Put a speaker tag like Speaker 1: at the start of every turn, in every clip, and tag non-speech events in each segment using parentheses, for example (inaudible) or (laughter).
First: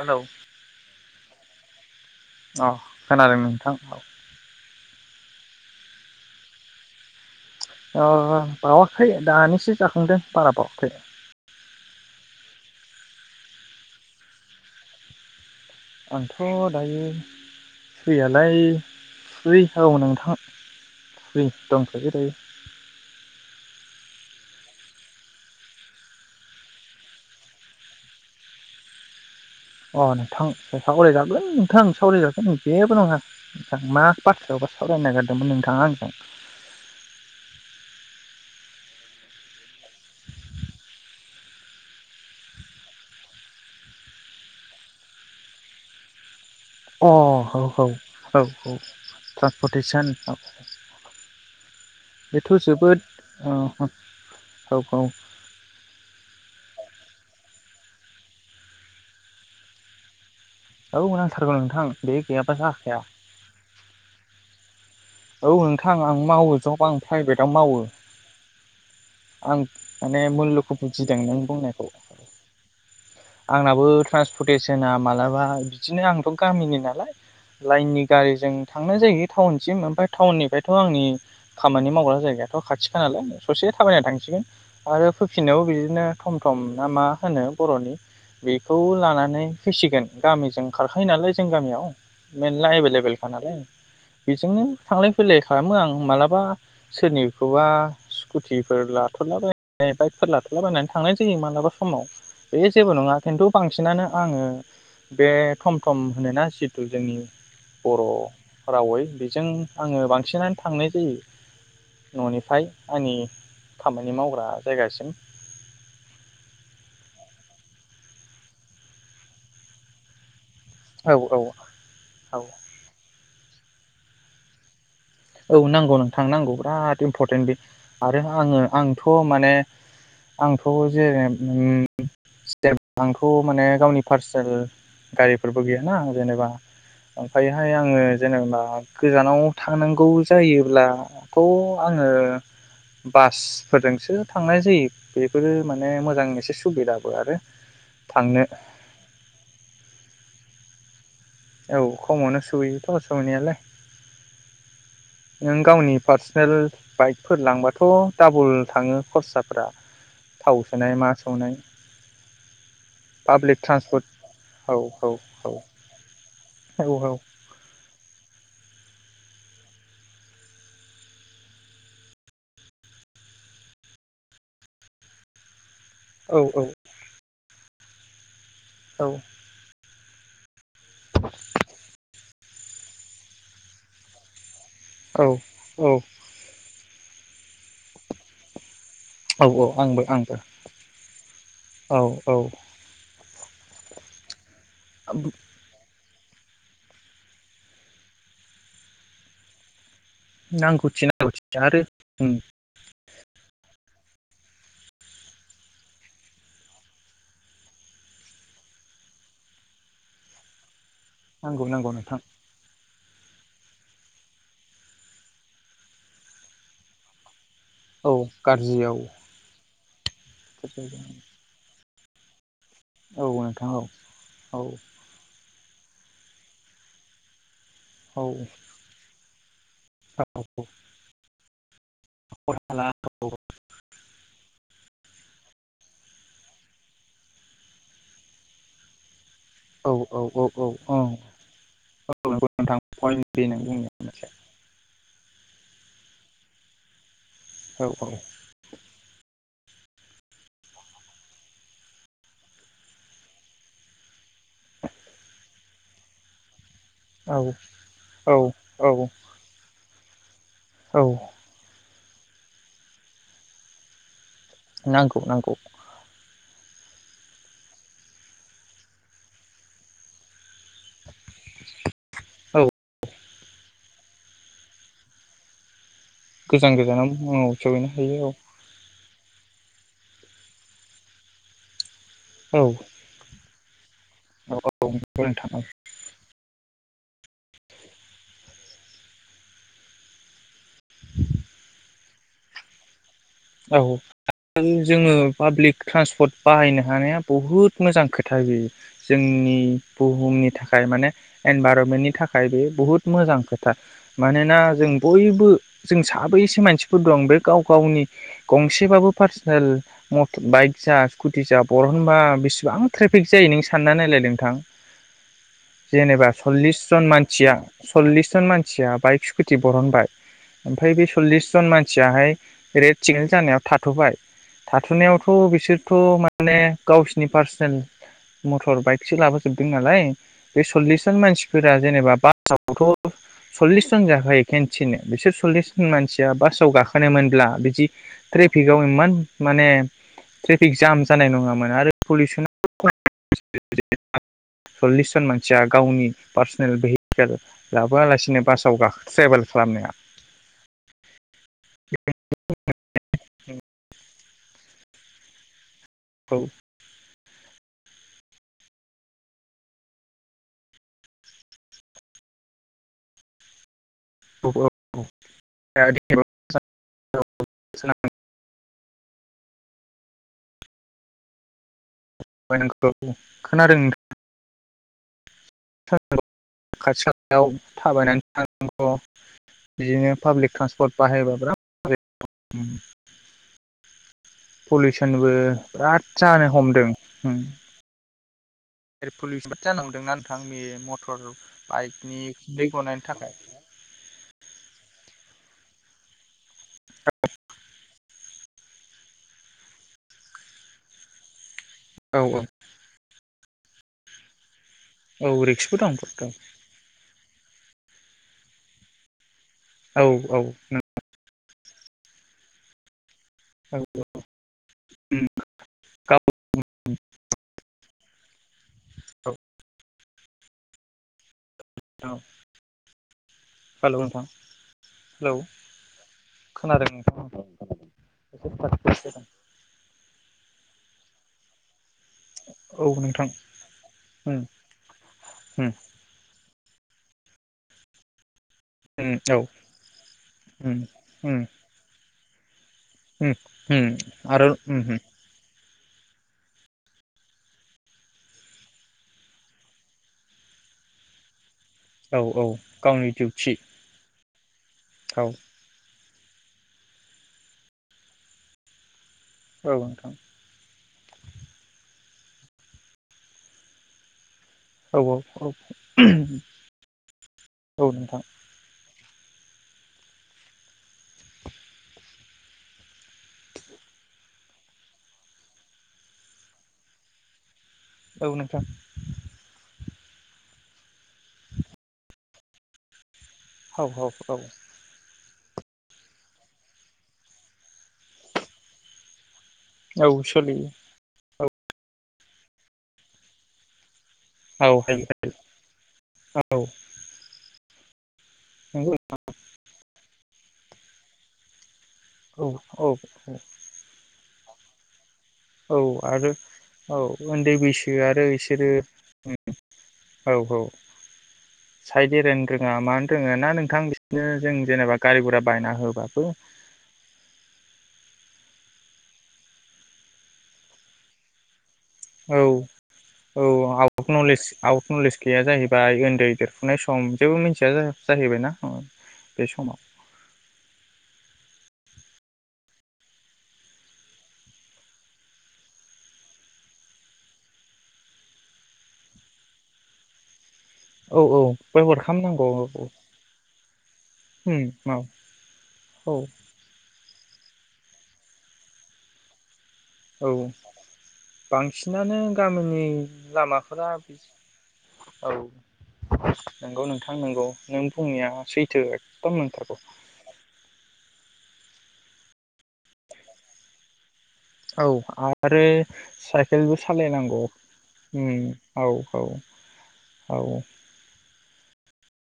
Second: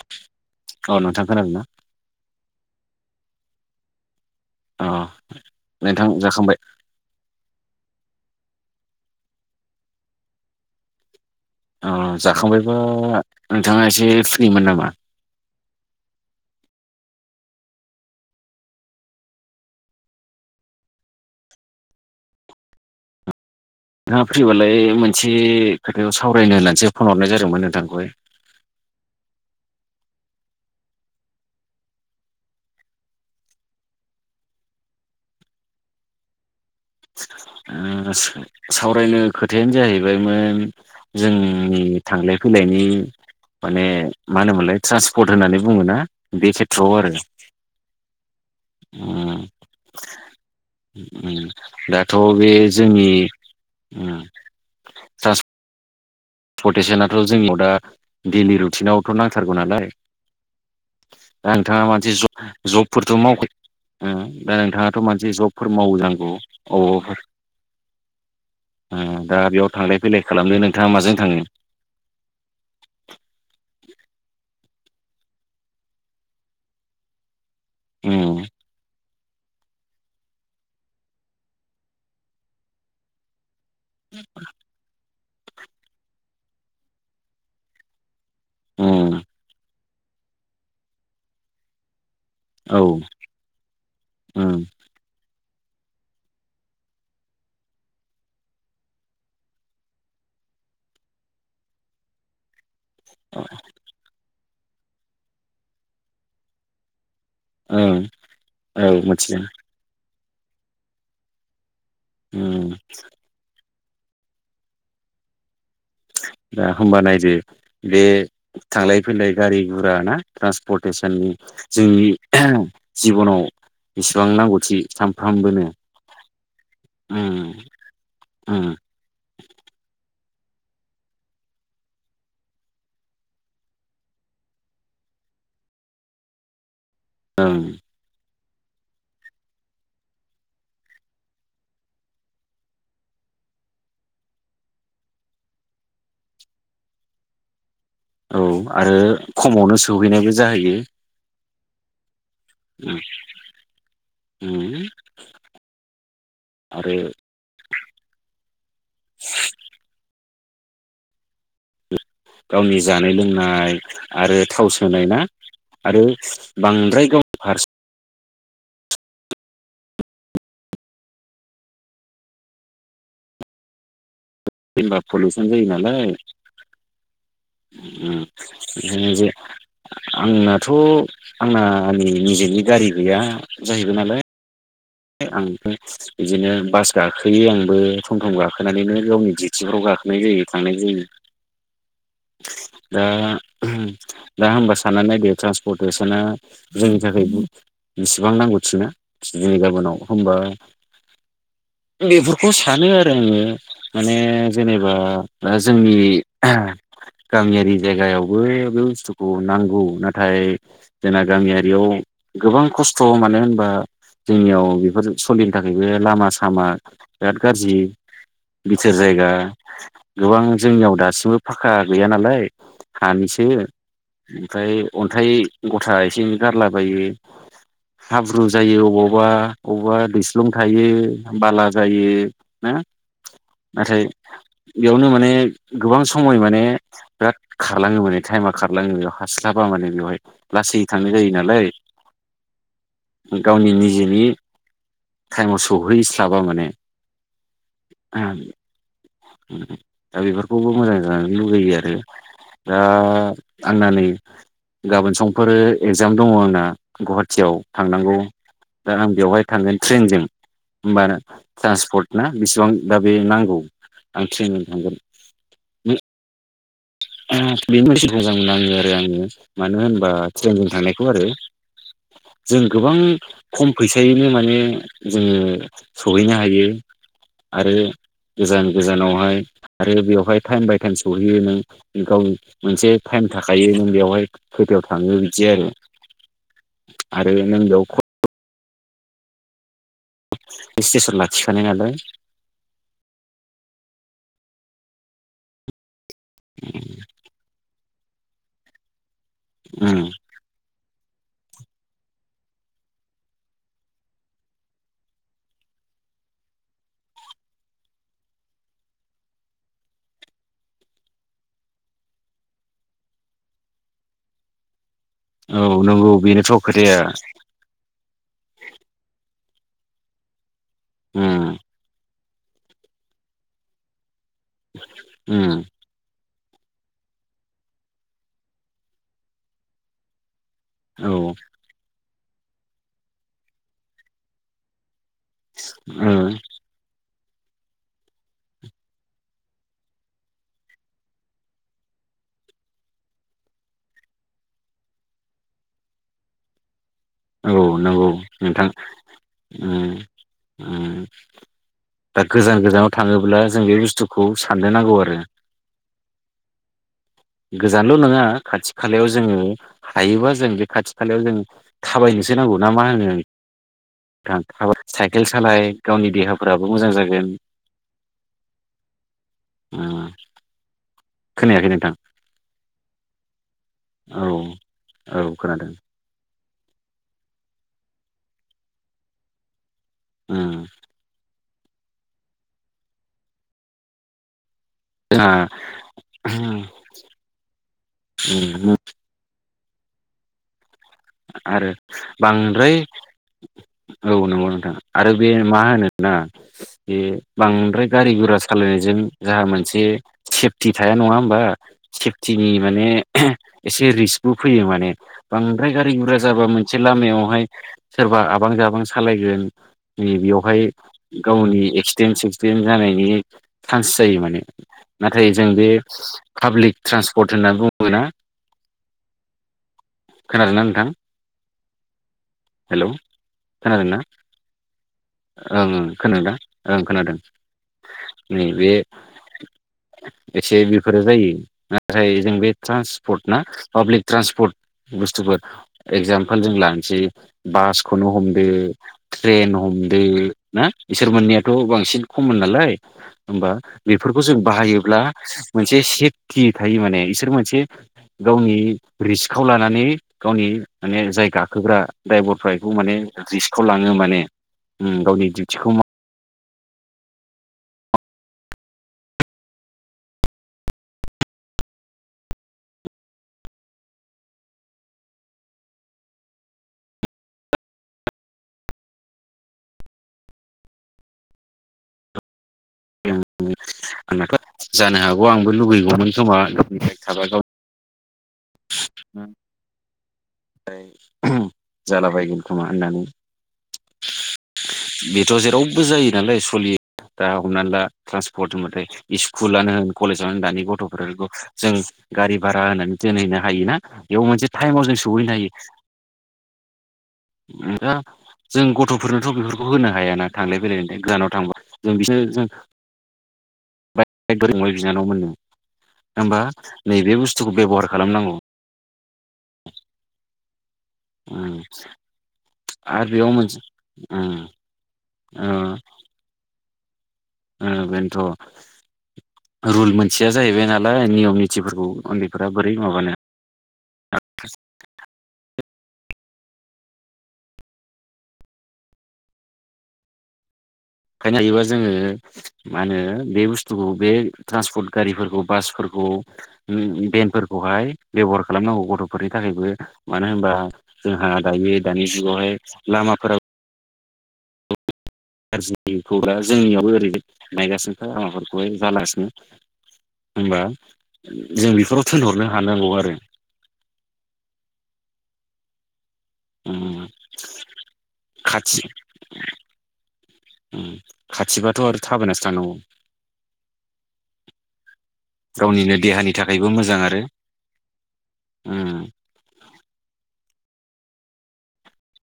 Speaker 1: Hello
Speaker 2: औ नोंथां खोनादोंना?
Speaker 1: अ खोनादों नोंथां औ
Speaker 2: अ नोंथां जाखांबाय?
Speaker 1: ओ बावाखै दानिसो जाखांदों बारा बावाखै
Speaker 2: अ जाखांबायबा नोंथाङा एसे फ्रिमोन नामा?
Speaker 1: आंथ दायो फ्रियालाय फ्रि औ नोंथां फ्रि दंखायो दायो
Speaker 2: थाङा फ्रिबालाय मोनसे खोथाखौ सावरायनो नानसो फन हरनाय जादोंमोन नोंथांखौहाय
Speaker 1: अ नोंथां सावरायजागोन नोंथां सावरायजागोन जेबो नङा नोंथां मा बाथाआवबा सावरायनो नागिरदोंमोन नोंथाङा आंजों
Speaker 2: ओ सावरायनो खोथायानो जाहैबायमोन जोंनि थांलाय फैलायनि माने मा होनोमोनलाय ट्रान्सपर्ट होननानै बुङोना बे खेथ्रआव
Speaker 1: अ
Speaker 2: आरो
Speaker 1: औ औ औ औ
Speaker 2: उम
Speaker 1: ट्रान्सपर्टेसन
Speaker 2: उम दाथ बे
Speaker 1: बेथ' जोबोद
Speaker 2: जोंनि
Speaker 1: औ
Speaker 2: ओ
Speaker 1: औ औ
Speaker 2: पटेसनाथ' जोंनाव दा दैलि रुटिनावथ' नांथारगौ नालाय
Speaker 1: औ
Speaker 2: दा
Speaker 1: नांथारगौ
Speaker 2: नोंथाङा
Speaker 1: नोंथां
Speaker 2: मानसे
Speaker 1: बे गैयाबा जाखाया
Speaker 2: जबफोरथ' मावखायो दा नोंथ मोनसे
Speaker 1: औ
Speaker 2: जबफोर
Speaker 1: नोंथां
Speaker 2: मावो
Speaker 1: आं मावो जब आं
Speaker 2: जानांगौब
Speaker 1: प्राइभेटाव मावो
Speaker 2: दा
Speaker 1: आं
Speaker 2: बेयाव थांलाय फैलाय
Speaker 1: माने
Speaker 2: खालामनो
Speaker 1: मुल्यखौ
Speaker 2: नोंथाङा माजों
Speaker 1: बुजिदों नों
Speaker 2: थाङो
Speaker 1: बुंनायखौ आंनाबो ट्रान्सपरटेसना मालाबा बिदिनो आंथ' गामिनि नालाय लाइननि
Speaker 2: उम
Speaker 1: गारिजों थांनाय जायो टाउनसिम ओमफ्राय टाउननिफ्रायथ' आंनि खामानि मावग्रा जायगायाथ' खाथिखा नालाय ससे थाबायनानै थांसिगोन आरो फैबिननायावबो बिदिनो थम थम ना मा होनो बर'नि बेखौ
Speaker 2: उम
Speaker 1: लानानै फैसिगोन गामिजों खारखायो नालाय जों गामियाव मेरला
Speaker 2: औ
Speaker 1: एभेलेबेलखा नालाय बेजोंनो
Speaker 2: उम
Speaker 1: थांलाय फैलाय खालामो आं मालाबा सोरनिखौबा स्कुटिफोर लाथ'लाबाय बाइकफोर लाथ'लाबायनानै थांनाय जायो मालाबा समाव बे जेबो नङा खिनथु बांसिनानो आङो बे थम थम होनोना जितु जोंनि बर'
Speaker 2: ओं औ
Speaker 1: रावै
Speaker 2: मिथिदों
Speaker 1: बेजों बांसिनानो थांनाय जायो न'निफ्राय
Speaker 2: उम
Speaker 1: आंनि खामानि मावग्रा जायगासिम
Speaker 2: दा होमबा नायदो बे थांलाय फैलाय गारि गुरा ना
Speaker 1: औ
Speaker 2: ट्रान्सपर्टेसननि
Speaker 1: औ
Speaker 2: जोंनि
Speaker 1: औ
Speaker 2: जिबनाव बेसेबां नांगौथि
Speaker 1: औ
Speaker 2: सानफ्रामबोनो
Speaker 1: नांगौ नोंथां नांगौ बिराद इम्परटेन्ट
Speaker 2: उम
Speaker 1: बे आरो आङो
Speaker 2: उम
Speaker 1: आंथ' माने आंथ' जेने (unintelligible) माने गावनि पार्सनेल गारिफोरबो गैयाना जेनेबा
Speaker 2: ओं
Speaker 1: ओमफ्रायहाय आङो जेनेबा गोजानाव थांनां गौ जायोब्लाथ' आङो बासफोरजोंसो थांनाय जायो बेफोरो माने मोजां एसे सुबिदाबो आरो थांनो
Speaker 2: औ आरो खमावनो सहैनायबो जाहोयो
Speaker 1: औ खमावनो सहैयोथ' सौहैनायालाय
Speaker 2: उम
Speaker 1: नों गावनि पार्सनेल
Speaker 2: आरो
Speaker 1: बाइकफोर लांबा थ' डाबल थाङो खरसाफ्रा थाव सोनाय मा सो
Speaker 2: गावनि जानाय
Speaker 1: पाब्लिक
Speaker 2: लोंनाय
Speaker 1: ट्रान्सपर्ट
Speaker 2: आरो थाव
Speaker 1: औ
Speaker 2: सोनाय ना
Speaker 1: औ
Speaker 2: आरो
Speaker 1: औ
Speaker 2: बांद्राय गावनि फारसे जेनबा पलुसन जायोना लाय।
Speaker 1: औ
Speaker 2: उम।
Speaker 1: औ
Speaker 2: बिदिनो बे आंनाथ' आंना आंनि निजेनि गारि गैया जाहैबाय नालाय
Speaker 1: औ
Speaker 2: आं
Speaker 1: औ
Speaker 2: (unintelligible) बिदिनो बास गाखोयो आंबो टम टम गाखोनानैनो गावनि
Speaker 1: औ
Speaker 2: डिउथिफ्राव
Speaker 1: आंबो
Speaker 2: गाखोनाय
Speaker 1: आंबो
Speaker 2: जायो थांनाय जायो।
Speaker 1: औ औ।
Speaker 2: दा दा होमबा साननानै दो ट्रान्सपर्टेस दाना जोंनि थाखाय बेसेबां नांगौथिना दिनै गाबोनाव होनबा
Speaker 1: नांगौथि नांगौथि आरो जों
Speaker 2: बेफोरखौ सानो आरो आङो माने जेनेबा दा जोंनि गामियारि जायगायावबो बे बुस्थुखौ नांगौ नाथाय जोंना
Speaker 1: नांगौ
Speaker 2: गामियारियाव
Speaker 1: नांगौ नोंथां
Speaker 2: गोबां खस स मानो होनबा जोंनियाव बेफोर सलिनो थाखायबो लामा सामा बिराद गाज्रि
Speaker 1: औ
Speaker 2: बिथोर
Speaker 1: गाज्रियाव
Speaker 2: जायगा गोबां जोंनियाव दासिमबो फाखा गैया नालाय।
Speaker 1: औ
Speaker 2: हानिसो
Speaker 1: नोंथां औ औ
Speaker 2: ओमफ्राय अन्थाइ गथा एसे एनै गारलाबायो।
Speaker 1: औ
Speaker 2: हाब्रु जायो अबावबा अबावबा
Speaker 1: औ
Speaker 2: दैस्लुं
Speaker 1: औ
Speaker 2: थायो। बाला जायो नाथाय बेयावनो माने गोबां खमै माने बिराद खारलाङो माने टाइमा खारलाङो। हास्लाबा माने बेवहाय लासै
Speaker 1: औ औ
Speaker 2: थांनाय जायो नालाय
Speaker 1: नंगौ नोंथां पइन्ट बे नों
Speaker 2: गावनि निजेनि
Speaker 1: बुंनाया
Speaker 2: टाइमाव सौहैस्लाबा माने
Speaker 1: औ औ।
Speaker 2: दा बेफोरखौबो मोजां। जानो लुगैयो आरो दा आंना नै गाबोन समफोरो एगजाम दङ आंना।
Speaker 1: औ
Speaker 2: गुवाहाटियाव थांनांगौ
Speaker 1: औ
Speaker 2: दा आं
Speaker 1: औ
Speaker 2: बेवहाय थांगोन। ट्रेनजों। बार
Speaker 1: औ
Speaker 2: टान्सपट ना बेसेबां दा बे नांगौ। आं ट्रेनंजों
Speaker 1: नांगौ नांगौ
Speaker 2: थांगोन बेनि मोजां मोनाङो आरो आङो मानो होनबा। ट्रेनजों थांनायखौ आरो जों
Speaker 1: औ
Speaker 2: गोबां। खम फैसायैनो माने जोङो। सहैनो हायो
Speaker 1: गोजान गोजानाव मुङाव
Speaker 2: आरो
Speaker 1: सहैनो हायो
Speaker 2: गोजान गोजानावहाय। आरो बेवहाय टाइम बाय टाइम सौहैयो नों। गाव
Speaker 1: औ
Speaker 2: मोनसे
Speaker 1: औ
Speaker 2: टाइम थाखाय। थायोनो। बेवहाय
Speaker 1: औ
Speaker 2: खोथायाव थाङो
Speaker 1: औ
Speaker 2: बिदि
Speaker 1: नोंथां
Speaker 2: आरो। आरो नों बेयाव। (unintelligible) स्टेसन लाखिखादों आरो।
Speaker 1: औ जोङो पाब्लिक ट्रान्सपर्ट बाहायनो हानाया बहुत मोजां। खोथा बे जोंनि
Speaker 2: उम
Speaker 1: बुहुमनि थाखाय माने एनभारमेन्टनि थाखाय बे बुहुत मोजां खोथा मानोना जों बयबो जों साबैसे मानसिफोर दं बे गाव गावनि गंसेबाबो पार्सनेल (unintelligible) बाइक जा स्कुटि जा बरहनबा बिसिबां ट्रेफिक जायो नों सानना नायलाय नोंथां।
Speaker 2: औ नंगौ
Speaker 1: जेनेबा
Speaker 2: बेनोथ'
Speaker 1: सल्लिस
Speaker 2: खोथाया
Speaker 1: जन मानसिया सल्लिस जन मानसिया बाइक खेथि बरनबाय। ओमफ्राय बे सल्लिस
Speaker 2: उम
Speaker 1: जन मानसियाहाय। रे सिकनेल जानायाव थाथ'बाय। थाथ'नायावथ'
Speaker 2: उम
Speaker 1: बिसोरथ' मा माने गावसिनि पार्सनेल मटर बाइकसो लाबोजोबदों नालाय। बे सल्लिस जन
Speaker 2: औ
Speaker 1: मानसिफोरा जेनेबा बा (unintelligible) सल्लिस जन जाखायो खेनसेनो। बिसोर सल्लिसन
Speaker 2: ओ
Speaker 1: मानसिया बासाव गाखोनो मोन ब्ला बिदि ट्रेफिकआव इमान माने ट्रेफिक जाम जानाय नङामोन आरो (unintelligible) जन मानसिया गावनि पार्सनेल
Speaker 2: औ
Speaker 1: (unintelligible)
Speaker 2: नंगौ
Speaker 1: लाबोआलासिनो
Speaker 2: नोंथां
Speaker 1: बासाव (unintelligible) ट्रेभेल खालामनाया।
Speaker 2: उम उम दा गोजान गोजानाव थाङोब्ला जों बे बुस्थु खौ साननो नांगौ आरो।
Speaker 1: औ।
Speaker 2: गोजानल' नङा खाथि खालायाव जोङो हायोबा जों बे खाथि खालायाव जों थाबायनोसो नांगौ ना मा होनो
Speaker 1: औ
Speaker 2: थां साइकेल सालाय गावनि देहाफोराबो मोजां जागोन।
Speaker 1: औ
Speaker 2: (unintelligible) खोनायाखै नोंथां। औ
Speaker 1: (unintelligible)
Speaker 2: औ। खोनादों।
Speaker 1: (unintelligible) बिदिनो पाब्लिक
Speaker 2: उम
Speaker 1: ट्रान्सपर्ट बाहायबा (inaudible)
Speaker 2: जोंहा
Speaker 1: पलिउसनबो बिराद जानो हमदों होम।
Speaker 2: उम।
Speaker 1: (unintelligible)
Speaker 2: आरो
Speaker 1: बाइकनि उखुन्दै
Speaker 2: बांद्राय
Speaker 1: गनायनि थाखाय
Speaker 2: औ नंगौ नोंथा आरो बे माहोनो ना ए बांद्राय गारि गरा सालायनायजों जाहा मोनसे सेफटि थाया नङा होमबा
Speaker 1: औ औ
Speaker 2: सेफटिनि माने एसे रिस्कबो फैयो माने ने
Speaker 1: औ
Speaker 2: बांद्रा
Speaker 1: रिक्सबो
Speaker 2: गारि
Speaker 1: दं
Speaker 2: गुरा जाबा मोनसे लामायावहाय सोरबा आबां जाबां सालायगोन
Speaker 1: औ
Speaker 2: बे
Speaker 1: औ
Speaker 2: बेयावहाय गावनि एक्सटिन सिक्सटिन जानायनि
Speaker 1: औ
Speaker 2: चान्स जायो माने नाथाय जों बे पाब्लिक ट्रेान्सपर्ट होननानै बुङोब्ला मीना खोनादोंना नोंथां
Speaker 1: हाल'
Speaker 2: हेलौ खोनादोंना
Speaker 1: हेल' नोंथां हेलौ
Speaker 2: ओं ओं खोनादोंदा ओं खोनादों नै बे एसे बि फोरो जायो जायो जों बे
Speaker 1: औ नोंथां
Speaker 2: ट्रान्सपर्ट ना पाब्लिक
Speaker 1: उम
Speaker 2: ट्रन्सपर्ट बुस्थुफोर
Speaker 1: उम
Speaker 2: एक्जामपोल जों ला मोनसे बासखौनो हम बे
Speaker 1: उम औ
Speaker 2: ट्रेेन हम दो ना
Speaker 1: उम
Speaker 2: इसोर
Speaker 1: उम
Speaker 2: मोननियाथ' बांसिन खम'न नालाय
Speaker 1: उम
Speaker 2: होमबा
Speaker 1: उम
Speaker 2: बेफोरखौ जों
Speaker 1: आरो उम
Speaker 2: बाहायोब्ला मोनसे सिफटि थायो माने इसोर मोनसे गावनि रिस्कखौ लानानै गावनि माने जायगा खोबग्रा
Speaker 1: औ औ
Speaker 2: द्राइभारफ्रा बेखौ माने
Speaker 1: गावनि डिउथि
Speaker 2: रिस्कखौ लाङो माने उम
Speaker 1: औ
Speaker 2: गावनि डिउटिखौ माव
Speaker 1: औ नोंथां औ औ औ औ नोंथां
Speaker 2: (unintelligible) आंनाथ' जानो हागौ आंबो लुगैगौमोन खोमा गावनि बाइक थाबा गाव
Speaker 1: औ नोंथां
Speaker 2: फ्राय जालाबायगोन खोमा होननानै
Speaker 1: हौ हौ औ
Speaker 2: बेथ' जेरावबो जायो नालाय सलियो दा हमना ला ट्रान्सपर्ट होनबाथाय इस कुलानो होन
Speaker 1: औ
Speaker 2: कलेजानो होन दानि
Speaker 1: सोलियो
Speaker 2: गथ'फोरख जों गारि भारा होनानै दोनहैनो हायोना? बेयाव मोनसे
Speaker 1: औ
Speaker 2: टाइमाव जों सहैनो हायो
Speaker 1: हायो औ
Speaker 2: (unintelligible) जों
Speaker 1: नंगौ
Speaker 2: गथ'फोरनोथ' बेफोरखौ होनो हायाना थांलाय फैलायलायनि थाय गोजानाव थांबा जों बिसोरनो जों
Speaker 1: औ औ औ
Speaker 2: (unintelligible) बिनानाव मोननो
Speaker 1: औ आरो
Speaker 2: होमबा
Speaker 1: औ
Speaker 2: नैबे बुस्थुखौ
Speaker 1: उन्दै
Speaker 2: बेब'हार
Speaker 1: बैसो आरो
Speaker 2: खालामनांगौ
Speaker 1: बिसोरो उ औ औ
Speaker 2: उम
Speaker 1: साइद एरायनो रोङा
Speaker 2: आरो
Speaker 1: मानो
Speaker 2: बेयाव
Speaker 1: रोङा ना
Speaker 2: मोनसे
Speaker 1: नोंथां बिसिनो
Speaker 2: उम
Speaker 1: जों जेनेबा गारि गुरा
Speaker 2: ओ
Speaker 1: बायना होबाबो
Speaker 2: ओ बेनोथ' रुल मोन्थिया जाहैबाय नालाय नियम नितिफोरखौ
Speaker 1: औ
Speaker 2: उन्दैफोरा बोरै माबानो
Speaker 1: औ आउफट नलिज आउफट नलिज गैया जाहैबाय उन्दै देरफुनाय सम जेबो मिथिया जाह जाहैबायना उ बे समाव
Speaker 2: खायनो हायोबा जोंङो मा होनो बे बुस्थुखौ बे ट्रान्सपर्ट गारिफोरखौ बासफोरखौ उ भेनफोरखौहाय बेब'हार खालामनांगौ गथ'फोरनि थाखायबो मानो होनबा
Speaker 1: औ
Speaker 2: जोंहा
Speaker 1: औ
Speaker 2: दायो दानि जुगावहाय लामाफोरा
Speaker 1: होम
Speaker 2: (unintelligible) जोंनियाव ओरै नायगासिनोखा (unintelligible) जालासिनो
Speaker 1: औ
Speaker 2: बेफोराव
Speaker 1: बांसिनानो
Speaker 2: थोनहरनो
Speaker 1: गामिनि
Speaker 2: हानांगौ आरो
Speaker 1: लामाफोरा औ
Speaker 2: उम
Speaker 1: नंगौ नोंथां नोंगौ नों बुंनाया
Speaker 2: खाथि
Speaker 1: सैथो एखदम नोंथारगौ
Speaker 2: उम खाथिबाथ' आरो थाबायनासो थानांगौ
Speaker 1: औ आरो
Speaker 2: थाखायबो
Speaker 1: साइकेलबो
Speaker 2: मोजां आरो
Speaker 1: सालायनांगौ
Speaker 2: उम
Speaker 1: ओम औ-औ औ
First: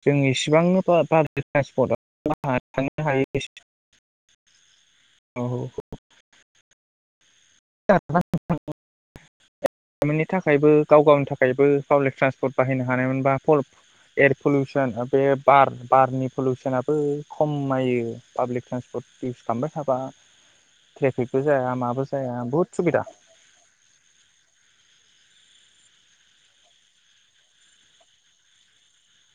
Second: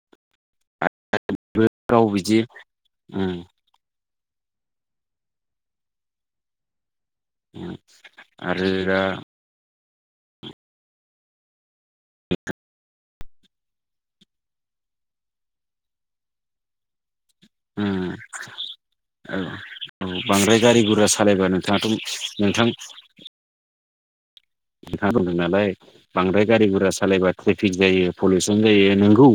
Speaker 1: जोंनि सिबांनो पाब्लिक
Speaker 2: आरो गाव बिदि
Speaker 1: ट्रेन्सपर्टआव थांनो
Speaker 2: उम
Speaker 1: हायो औ
Speaker 2: उम आरो दा
Speaker 1: (unintelligible) गामिनि थाखायबो गाव गावनि थाखायबो पाब्लिक ट्रान्सपट बाहायनो हानायमोन बा पल एयार पलिउसन बे बार बारनि पलिउसनाबो
Speaker 2: उम
Speaker 1: खमायो पाब्लिक ट्रेन्सपर्ट
Speaker 2: औ
Speaker 1: इउस खालामबाय थाबा
Speaker 2: औ बांद्राय गारि गुरा
Speaker 1: ट्रेफिकबो
Speaker 2: सालायबा
Speaker 1: जाया
Speaker 2: नोंथाङाथ'
Speaker 1: माबो जाया बुहुद सुबिदा
Speaker 2: नोंथां बुंदों नालाय बांद्राय गारि गुरा सालायबा ट्रेफिक जायो पलिउसन जायो नोंगौ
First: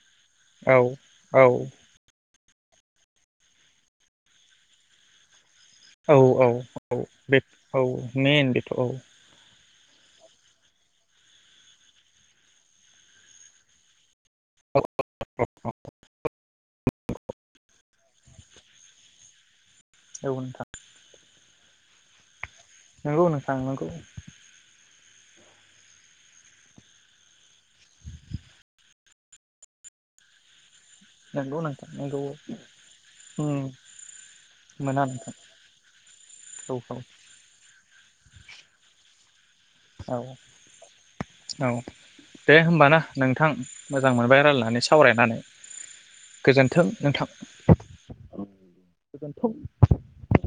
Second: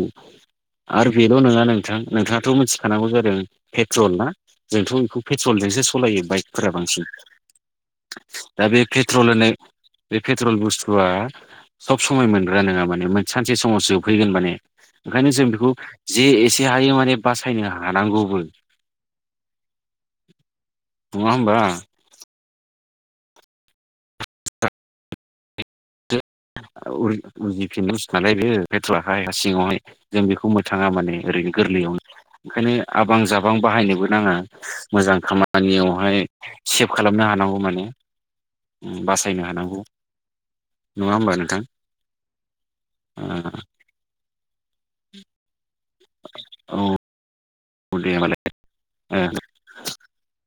Speaker 1: औ
Speaker 2: आरो बेल'
Speaker 1: औ
Speaker 2: नङा नोंथां नोंथाङाथ' मिथि खानांगौ जादों पेट्रल ना जोंथ' बेखौ पे ट्रलजोंसो
Speaker 1: औ
Speaker 2: सलायो
Speaker 1: औ
Speaker 2: बाइकफोरा बांसिन
Speaker 1: बे औ मेन
Speaker 2: दा
Speaker 1: बेथ'
Speaker 2: बे
Speaker 1: औ।
Speaker 2: पेट्रल होननाय बे पेट्रल बुस्थुआ सब समय मोनग्रा नोङा माने सानसे समाव जोब फैगोन माने ओंखायनो जों बेखौ जे एसे हायो माने बासायनो हा नांगौबो नङा
Speaker 1: औ नोंथां
Speaker 2: होमबा
Speaker 1: नंगौ नोंथां नंगौ
Speaker 2: उल उजिफिनि बुस्थु नालाय बेयो पेट्रलाहाय हा सिङावहाय जों बेखौ मोन नो थाङा माने ओरैनो
Speaker 1: नंगौ नोंथां
Speaker 2: गोरलैयावनो
Speaker 1: नंगौ औ।
Speaker 2: ओंखायनो आबां जाबां
Speaker 1: उम
Speaker 2: बाहायनोबो नाङा
Speaker 1: मोना
Speaker 2: मोजां
Speaker 1: नोंथां
Speaker 2: खामानियावहाय
Speaker 1: औ
Speaker 2: सेब खालामनो हानांगौ माने ओम बास सायनो हानां गौ
Speaker 1: औ औ।
Speaker 2: नङा होमबा नों
Speaker 1: औ दे होमबा ना नोंथां मोजां मोनबाय रायलायनानै सावरायनानै
Speaker 2: औ
Speaker 1: गोजोन्थों नोंथां
Speaker 2: (unintelligible)
Speaker 1: गोजोनथों